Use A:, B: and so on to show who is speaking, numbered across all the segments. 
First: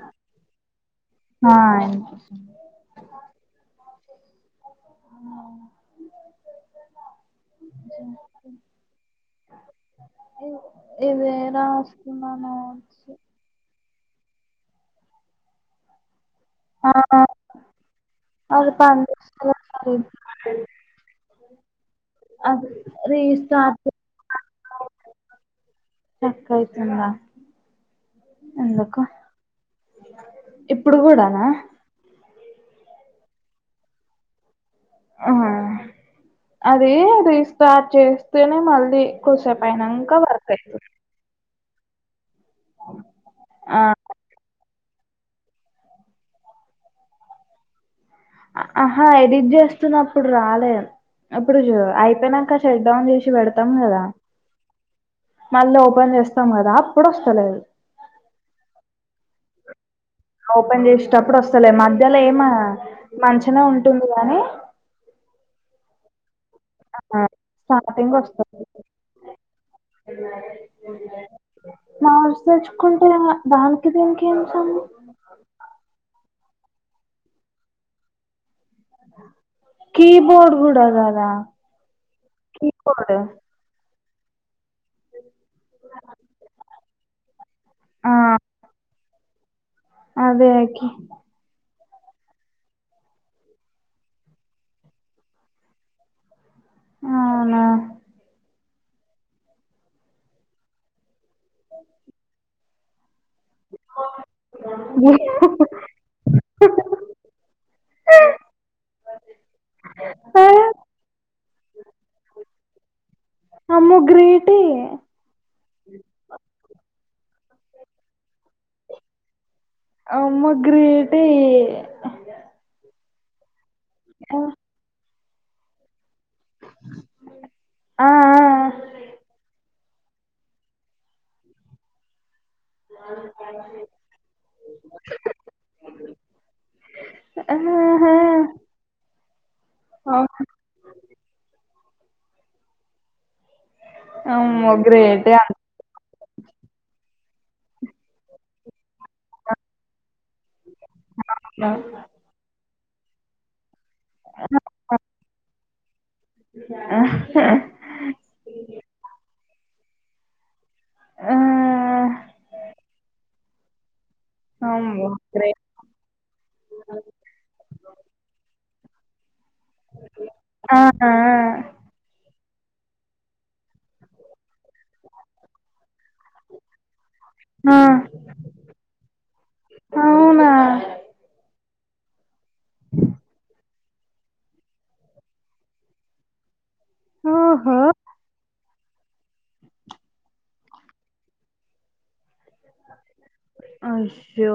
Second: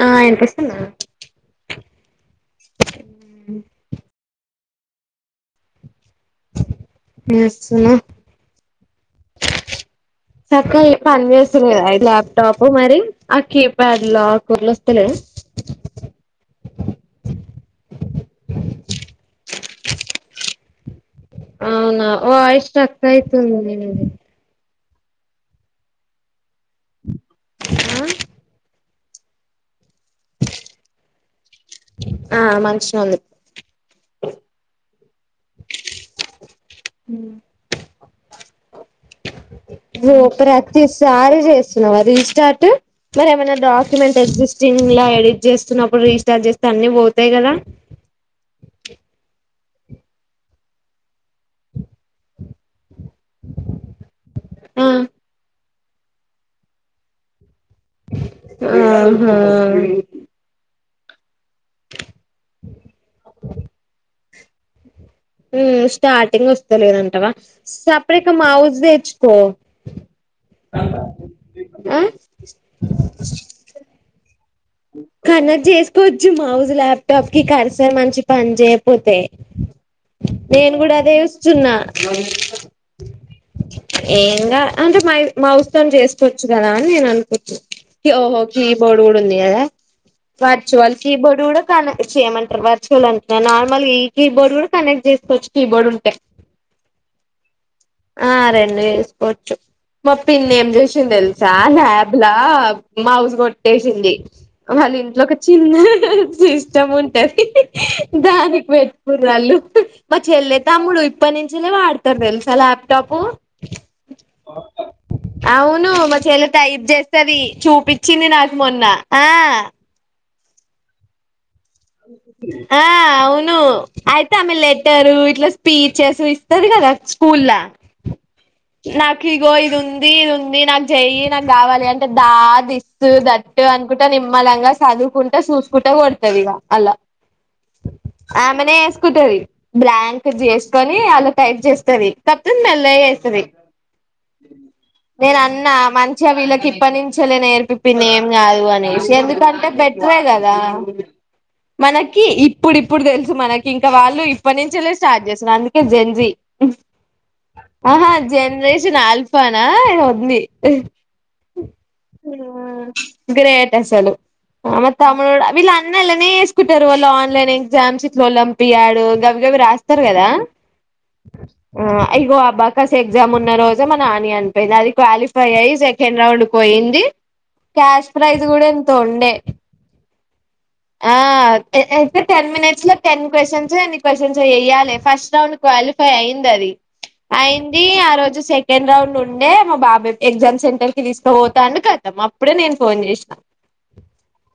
A: ఆ వినిపిస్తుందా ఏస్తున్నా, చక్కగా పని
B: ఇదే
A: చేస్తుంది కదా?
B: రాసుకున్నాను
A: ల్యాప్టాప్ మరి ఆ కీబ్ ప్యాడ్ లో కుర్లు వస్తలే.
B: ఆ అది పనిచేస్తలే మరి.
A: అవునా వాయిస్ తక్కువైతుంది నీది.
B: చక్కయితుందా? ఎందుకు? ఇప్పుడు కూడానా.
A: ఆ మంచిగ ఉంది.
B: హు హూ అది రీ స్టార్ట్ చేస్ తెనా మరి, అది కోసేపైనంక పడుతాయి.
A: సినారీస్. చార్ట్ మరి ఏమైనా
B: ఆ
A: డాక్యుమెంట్ ఎగ్స్ట్. స్క్రీన్ లా ఎడిట్ చేస్తున్నప్పుడు రీస్టార్ట్ చేస్తే అన్ని పోతాయి కదా?
B: హా ఎడిట్ జెస్ చూస్తున్నప్పుడు రాలే, అప్పుడు చు అయిపోయినాక చె. పెడా క
A: ఆ
B: మ [unintelligible] పని చేస్తాం కదా అప్పుడు వస్తలేదు.
A: ఆహా!
B: ఓపన్ చేసేతప్పుడువస్త్ అసలే మధ్యలో ఏమ మంచినే ఉంటుంది గాని,
A: హ్మ్! స్టార్టింగ్ విత్
B: ఆ
A: తెలియదంటావా
B: స్టార్టింగ్
A: సపరేట్గా
B: వస్తది
A: మౌజ్ తెచ్చుకో.
B: మౌస్ తెచ్చుకుంటే దానికి దీనికి ఏం సం
A: కనెక్ట్ చేసుకోవచ్చు మౌజు ల్యాప్టాప్ కి కరసరు మంచి పని చే. పోతే
B: కీబోర్డ్
A: నేను కూడా
B: కదా
A: అదేచూస్తున్న.
B: కీబోర్డ్
A: ఏంగాదు, అంటే మై మౌస్ తో నీ చేసుకోవచ్చు కదా? అదే అనుకుతుు
B: ఆ
A: [unintelligible] ఓహో! Keyboard. ఉంది కదా,
B: అదే కి
A: వర్చువల్ కీ బోర్డు కూడా. కనెక్ట్ చేయమంటారు వర్చువల్ అంటున్నారు నార్మల్ ఈ కీబోర్డ్ కూడా కనెక్ట్ చేసుకోవచ్చు. కీబోర్డ్ ఉంటే.
B: అవునా
A: ఆ, అరే! ేసుకోచ్చు మా పిన్నీ ఏం చేసిందో తెల్ సా హాబ్ లా మౌజ్ కొట్టేసింది వాళ్ళ ఇంట్లో ఒక చిన్న సిస్టమ్ ఉంటది దానికి పెట్టుకున్నారు వాళ్ళు మా
B: అరే
A: చెల్లయితే తమ్ముడు ఇప్పటి నించినె వాడతారు తెలుస ల్యాప్టాప్
B: అమ్మో గ్రేటే
A: అవును మా చెల్లయితే టైప్ చేస్త స్తది చూపించింది నాకు మొన్న ఆ
B: అమ్మో గ్రే టే
A: ఆ అవును ఆయితె ఆమె లెటరు ఇట్ల స్పీ చేసు ఇస్తది కదా స్కూల్లా
B: ఆ ఆ
A: నాకు ఇగో ఇది ఉంది నాక చేయిి నాకు కావాలి అంటే దా దిస్తు దట్టు అనుకుంట నిమ్మలంగా చదువుకుంటా చూసుకుంట కొడుతది ఇగ అల
B: ఆహా
A: ఆమెనే వేసుకుంటది బ్లాంక్ చేసుకొని అలా టైప్ చేస్తది కాక్పోతే మెల్లగ చేస్తుది
B: అమ్మో గ్రేట్
A: చ్చ వీళ్ళకి ఇప్పటి నుంచే లె నేర్పి పిన్ని ఏం కాదు అనేసి ఎందుకంటే బెట్రే కదా
B: అంటున్నా
A: మనకి ఇ ప్పుడు ఇప్పుడు తెల్సు మనక్ ఇంక వాళ్ళు ఇప్పటి నుంచేలే స్టార్ట్ చేస్తుారు అందుకే జన్ జీ ఆహా జనరేషన్ల్ ప్రోనా ఇక ఉంది
B: ఆ
A: ఉహ్ గ్రేట్ అసలు
B: అమ్మో
A: అవునతమి
B: గ్రేట్
A: లోడా అలానే వేసుకుంటారు వాళ్ళ ఆన్లైన్ ఎగ్జామ్స్ ఇట్లావాళ్ల ర్పిపియాడు గమ్ రాస్తారు కదా
B: ఆ ఆ
A: బసాస్ ఎగ్జామ్ ఉన్న రోజు మన ఆని అనిపోయింది అది క్వాలిఫై అయ్యి సెకండ్ రౌండ్కి పోయింది
B: ఆ
A: క్యాష్ ప్రైస్ కూడా ఎంతో ఉండే
B: అవునా
A: ఆ అయితే తె టెన్ మినిట్స్లో టెన్ క్వషన్స్ ఎన్ని క్వశ్చన్స్ వయ్యాలి ఫస్ట్ రౌండ్ క్వాలిఫై అయి్యింది అది
B: ఓహో
A: అయింది ఆ రోజు సె సెకెండ్ రౌడ్ ఉండే మా బాబాయ్ ఎగ్జామ్ సెంటర్ కి తీసు పోతాను కట్ల పామ్ ఇప్పుడే నేను ఫోన్ చేసినా
B: అయ్యో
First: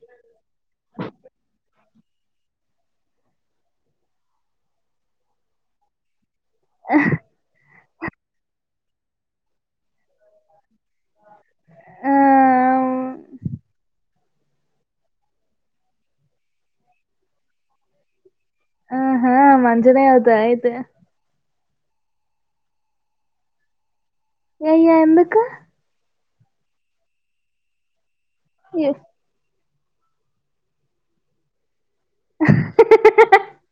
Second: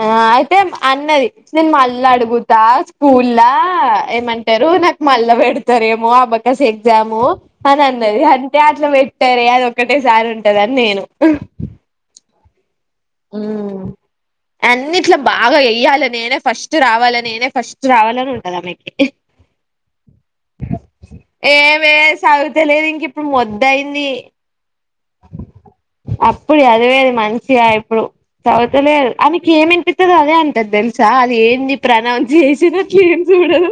A: ఆ అయితే అన్నది నేను మళ్ళీ మళ అడుగుతా స్కూల్లా ఏమంటారు నాకు మల్ళా పెడతారుమో ఆ బ స ఎగ్జామ్ అది అన్నది అంటే అట్లా పెట్టార అది ఒక్కటేసారి ఉంటదా
B: ఆ
A: ఆ అన్నిట్లో బాగా వెయ్యాలి నేనే ఫస్ట్ రావాలి నేనే ఫస్ట్ రావాలని ఉంటు
B: ఆహా మజనే అవతు అయితే
A: ఏమే సాగుతలేదు ఇంక ఇప్పుడు మొదుయింది
B: ఏయ్యా ఎందుకా
A: ఇప్పుడు అదివే అది మంచిగా ఇప్పుడు చౌత
B: ఎ-
A: అమెకి ఏమి త్త అదే అంటది తెలుసా అది ఏంది ప్రనౌన్స్ చేసినట్లు ఏం చూడదు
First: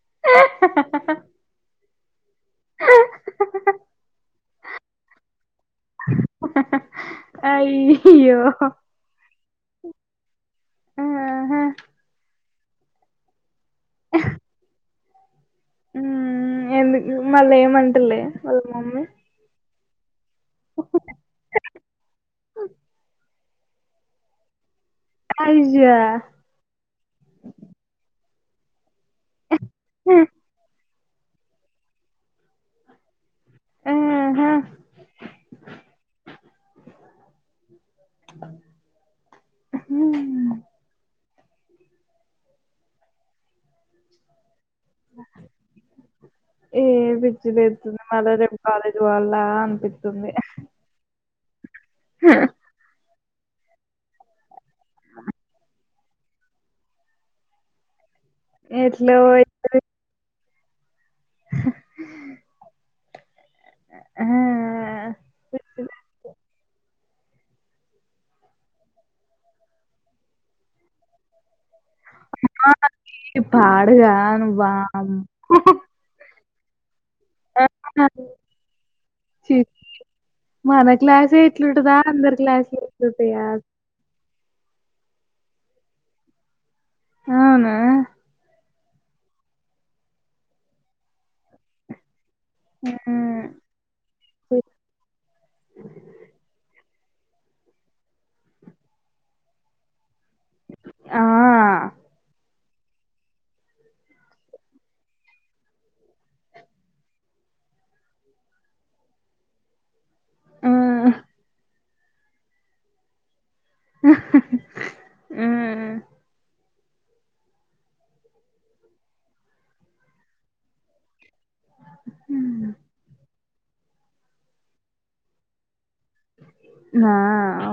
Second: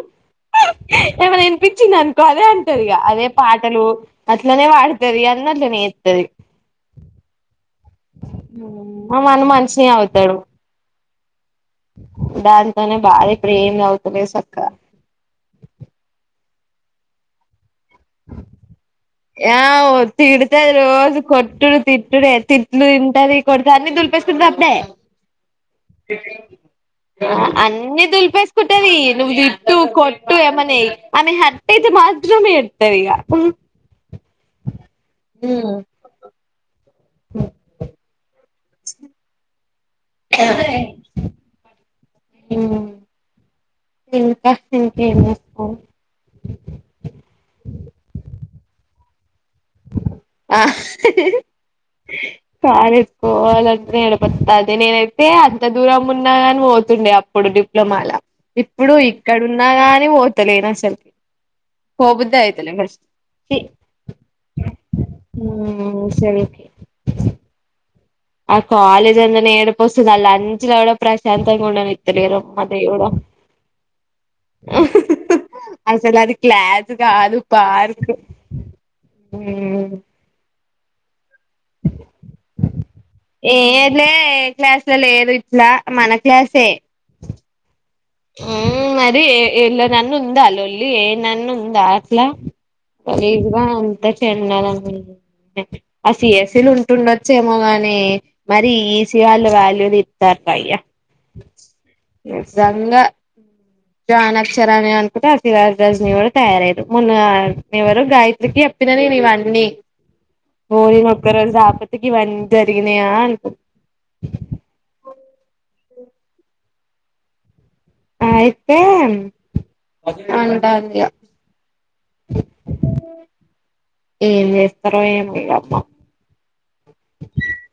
A: ఏమైనా వినిపించింది అంత అదే అంటది ఇక అదే పాటలు అట్లా న వాడుత అన్నట్ న
B: అయి
A: మన మంచిని అవుతాడు
B: ఆ
A: డాన్స్ తనే బాదే ఇపుడేం చదువుతలేద్ సక్కగా
B: ఊ ఎందుకు మళ్ళ ఏమంటలే వాళ్ళ మమ్మీ
A: [unintelligible] తిడుతది రోజు కొట్టుడు తిట్టుడే తిట్లు తింటది కొడుతంది దులిపేసుకుంటది అప్పుడే
B: అయ్యా
A: అన్నీ దుల్పేసు కుంటది నువ్ తిట్టు కొట్టు ఏమన్నా చెయ్ అమె హార్ట్ అయితే మాత్రం ఏడుస్తది ఇగ
B: ఆ హా
A: [unintelligible]
B: హ
A: ఊ... ఇంకా ఇంకేం చేస్తావ్
B: ఏ పిచ్చి లేస్తుంది మళ్ళ రేపు కాలేజ్ రాను అలా అనిపిస్తుంది
A: కాదు పోవాలంటేనే ఏడుపోస్తంది నేనైతే అంత దూరం ఉన్నాగాని పోతుండే అప్పుడు డిప్లొమాల ఇప్పుడు
B: ఎట్లో
A: ఇక్కడున్నా
B: అయితది
A: గాని తెలియదు అస్సల్కి పోబుద్ది అయితలే
B: ఆ
A: [unintelligible] ఊ...
B: పిచ్చి లే-
A: సరే ఓకె ఆ కాలేజ్ అంటేనే ఏడుపొస్తుంది ఆ లంచ్ లో కూడా ప్రశాంతంగా ఉండనియ్యరు అసలు అది
B: [inaudible]
A: క్లాస్ అది కాదు పార్కు ఊ..
B: ఛీ మన క్లాసే ఇట్లుంటదా అందరు క్లాసులు ఇట్లుంటాయా
A: ఏ లే క్లాస్ల లేదు ఇపుడు ఆ మన క్లాసే
B: అవునా
A: ఆ మరి ఎలా నన్ను ఉందా అల లొల్లి ఏ నన్ను ఉందా అట్లా కలీజ్గా అంత చెన్నాల ఆ సిఎస్ఎల్ ఉంట [inaudible] ఉట్టుండొచ్చేమో గాని మరి ఏసి వాళ్ళ వాల్యూని జార్ప య్య
B: ఆ ఆ
A: స గాని అక్షరాలు. ని అనుకుంటే ఆ సినరాజ రజ్నివరు తయారయ్యదు మొన్న ఎవరు గాయత్రికి చెప్పిన నేను ఇవన్నీ ఓ ఈ ఒక రోజు ఈ ఇవన్నీ అన్ని జరిగినాయా అ
B: అ
A: ఆయితే అంట
B: హ్మ్మ్
A: ఏం చేస్తారో ఏమో ఇగ అర్థంకాలే
B: నా అ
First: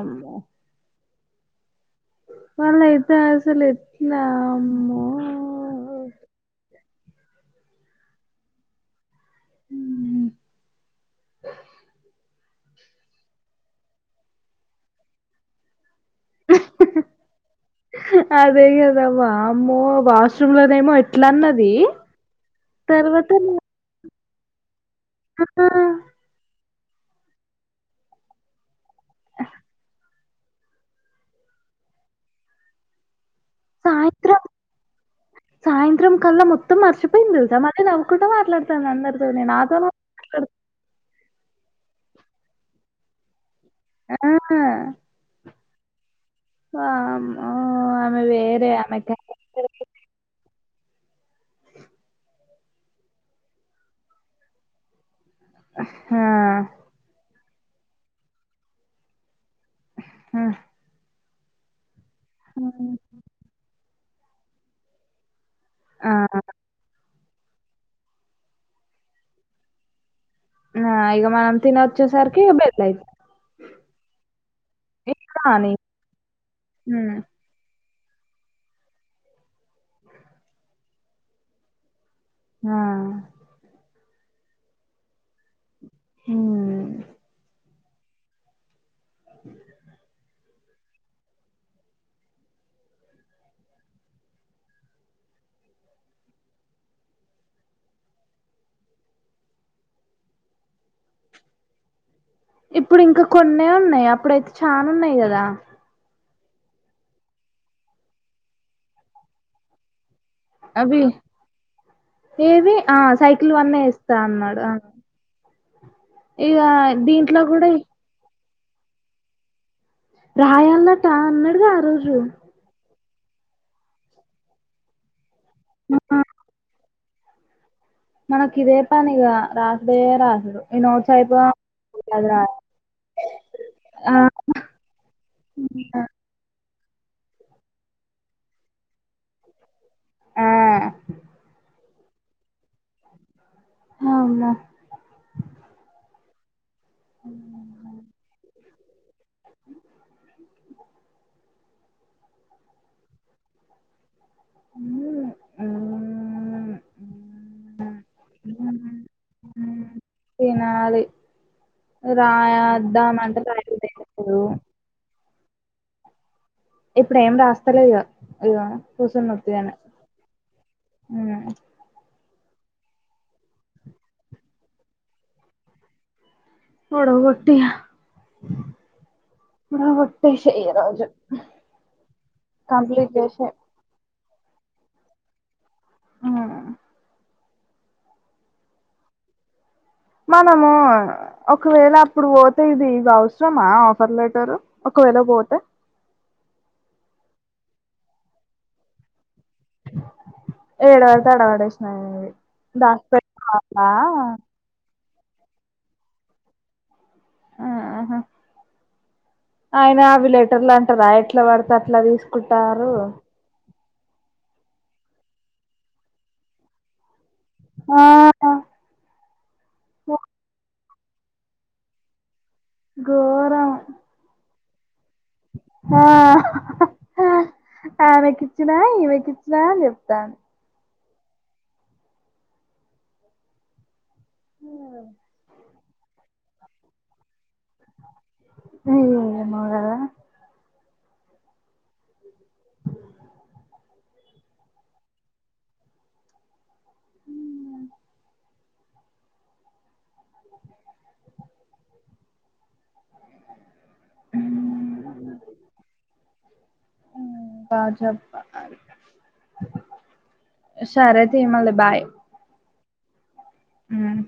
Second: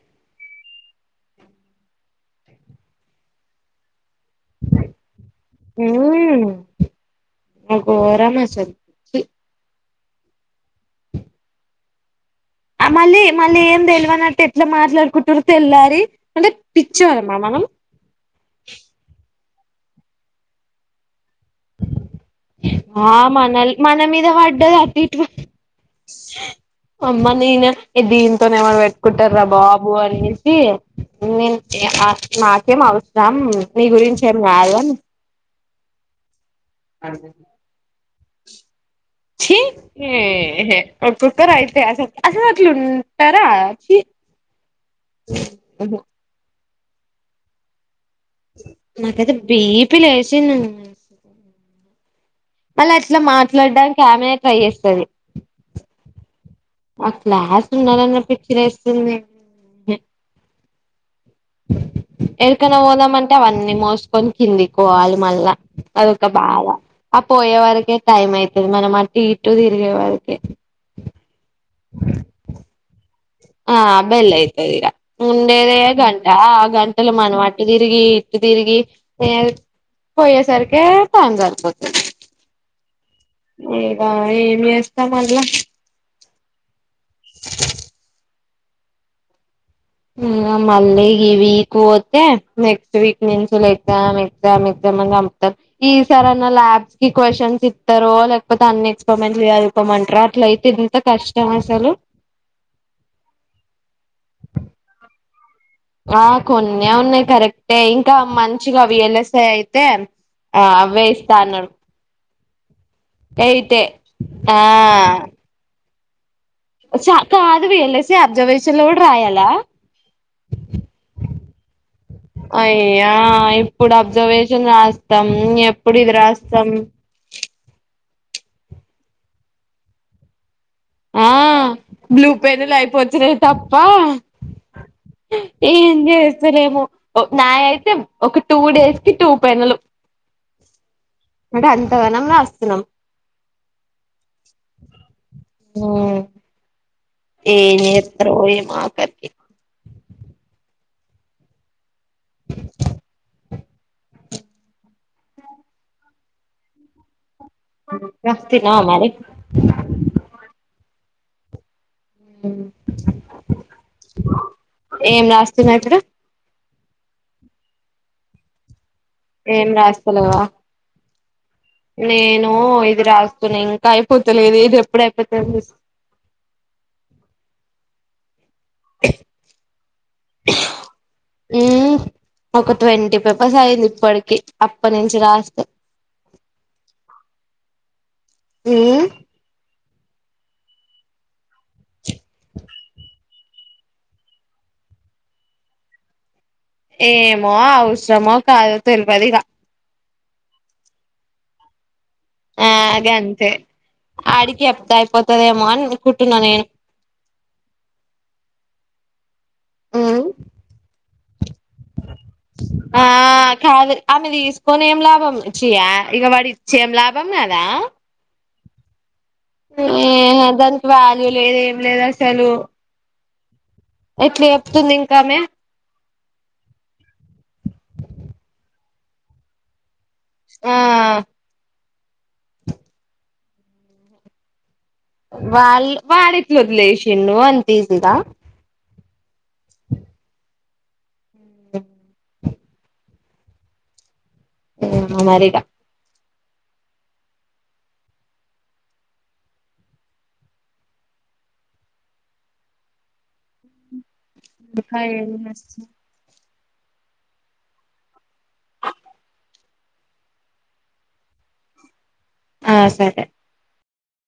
B: మళ్లీ ఇతే అసలు ఎట్లా అమ్మో
A: నాకు ఓవ్వరు నచ్చరు చి
B: ఉమ్.
A: అ మళ్ళీ మళ్ళీ ఏం తెలివనట్టు ఎట్లా మాట్లాడుకుటురు తెల్లాలి
B: అదేగదవామ్ మ్మో వాష్ రూమ్ లోనేమో ఇట్ల అన్నది తర్వాత న
A: ద వడ్డ
B: ఆ
A: అమ్మ నేనే దీంతోనేవరు పెట్కుంటారా బాబు అనేసి నేను నాకేం అవసరం రామ్ నీ గురించి ఏమ
B: సాయంత్రం
A: కాదు
B: సాయంత్రం కల్ల మొత్తం తం మర్చిపోయింది తెల్సా మల్ల నవ్ కుంట మాట్లాడు
A: చి ఏహే దరైతే అసల్ అట్లుంటారా
B: ఆ
A: ఉహు
B: వామ్మో అ
A: మాకు అయితే బీపిలేసింది వ మళ్ళీ అట్ల మాట్లాడానికి ఆమెనే ట్రై చేస్తది
B: ఆ హా
A: ఆ క్లాస్ల ఉండాలన్న పిచ్చి లేస్తుంది
B: ఆ
A: ఏడికన్న పోదామంటే అవన్నీ మొస్ కొని కిందికొవాలి మల్ల
B: ఆ
A: అదొక బాధ ఆ పోయే వరకే టైం అయితది మనం అటు ఇటు తిరిగే వరికె
B: ఆ ఇగ మనం తినొచ్చేసరికి బెల్ ఐ
A: ఆ బెల్ ఐతది ఇగ
B: కానీ
A: ఉండేదే గంట ఆ గంటల
B: హ్మ్.
A: మనం అటు ఇటు అటు తిరిగి ఇటు తిరిగి పోయేసరికి టైం సరిపోతది
B: ఆ
A: ఆ ఏం చేస్త మల్ల
B: ఉమ్
A: ఇగ మళ్ళీ ఈ వీక్ పోతే నెక్స్ట్ వీక్ వొతే ఎగ్జామ్ ఎగ్జామ్ ఎగ్జామ్ అని చంపుతరు ఈ సారీ అన్న ల్యాబ్స్ కి క్వషన్స్ ఇస్తారో లేకపోతే అన్ని ఎక్స్పరిమెంట్స్ చదువుకోమంటరో అట్లయితే ఎంత కష్టం అసలు
B: ఇప్పుడు ఇంకా కొన్ని ఉన్నాయి అప్పుడైతే చా ఉన్నాయి కదా
A: ఆ కొన్ని ఉన్నాయి కరెక్టే ఇంకా మంచిగా అవేలసాయి అయితే ఆ అవే ఇస్తా అన్నాడు
B: ఏవి ఆ సైకిల్ వన్
A: ఎయిటే
B: ఇస్తా
A: ఆ
B: అన్నాడు ఇగ దీంట్లో
A: కాదు
B: కూడా
A: విఎల్ఐసి అబ్జర్వేషన్ స కుడా రాయాల
B: రాయాలట అన్నాడుగా ఆ రోజు
A: ఆ ఇప్పుడు అబ్జర్వేషన్ రాస్తాం ఎప్పుడు ఇది రాస్తాం
B: మనకి ఇదే పనిగా రాసుడే రాసుడు ఈ నోట్స్
A: ఆ
B: అయిపో అది
A: బ్లూ
B: రా
A: పెన్లు అయిపోతున్నాయి తప్ప
B: ఆ
A: ఏం చేస్తలేము నా అయితే ఒక టూ డేస్ కి టూ పెన్నులు
B: ఆ
A: అడ తగనం రాస్తున్నాం
B: అవునా
A: ఉమ్ ఏమితరో ఏమో కత్తి
B: హ్మ్. హ్మ్. హ్మ్. హ్మ్.
A: తిన్నవా మరి
B: హ్మ్. రాద్దా అంటే రాడు
A: మాత్ర
B: ఇప్పుడు ఏం రాస్తలే ఇ ఇ
A: ఏం రాస్తలేవా
B: ఉ
A: నేను ఇది రాస్తున్నా ఇంకా అయిపోతలేదు ఇది ఎప్పుడు అయిపోతు
B: మడ పటియా బ ఒకట్టటి ఏ రోజు
A: ఉమ్
B: కంప్లిట్ చేస
A: అప్ప నుంచి రాస్
B: ఆ
A: ఆ
B: మనము ఒకవేళ అప్పుడు పోతే ఇది ఇది అవసరమా ఆఫర్ లెటరు ఒకవేళ పోతే
A: ఏమో అవసరమో కాదో తెలియదు ఇక
B: ఏడ అవుతాడో వాడే సిన్నా
A: ఆ గంతే ఆడికి చెప్తా అయిపోతదేమో అని కుంటున్నా నేను
B: ఆహ ఆయన
A: ఉమ్
B: అది లెటర్లు అంటదా ఎట్లా ఎట్లా పడితే అట్ల తీసుకుంటారు
A: ఆమెది ఏసుకొని ఏం లాభం ఇచ్చయా ఇక వాడి ఇచ్చే ఏం లాభం దొంగదా
B: ఆ
A: అదె దం వాళ్ళు లేదు ఏం లేద్ అసలు
B: గోరం
A: ఎట్లి చెప్తుంది ఇంకామె
B: ల అమెకిచ్చినా నీకిచ్చినా చెప్ స్తాన్
A: ఆ ఇల్లోదిషిన్డు అంతీ సిగా
B: అయ్యా
A: ఎ అమెరికా
B: అ
A: ముకా ఏం చేస్
B: బాగ జరుపుకున్నారు ఉషారేమై తె బాయ్
A: హా సరె
B: ఉమ్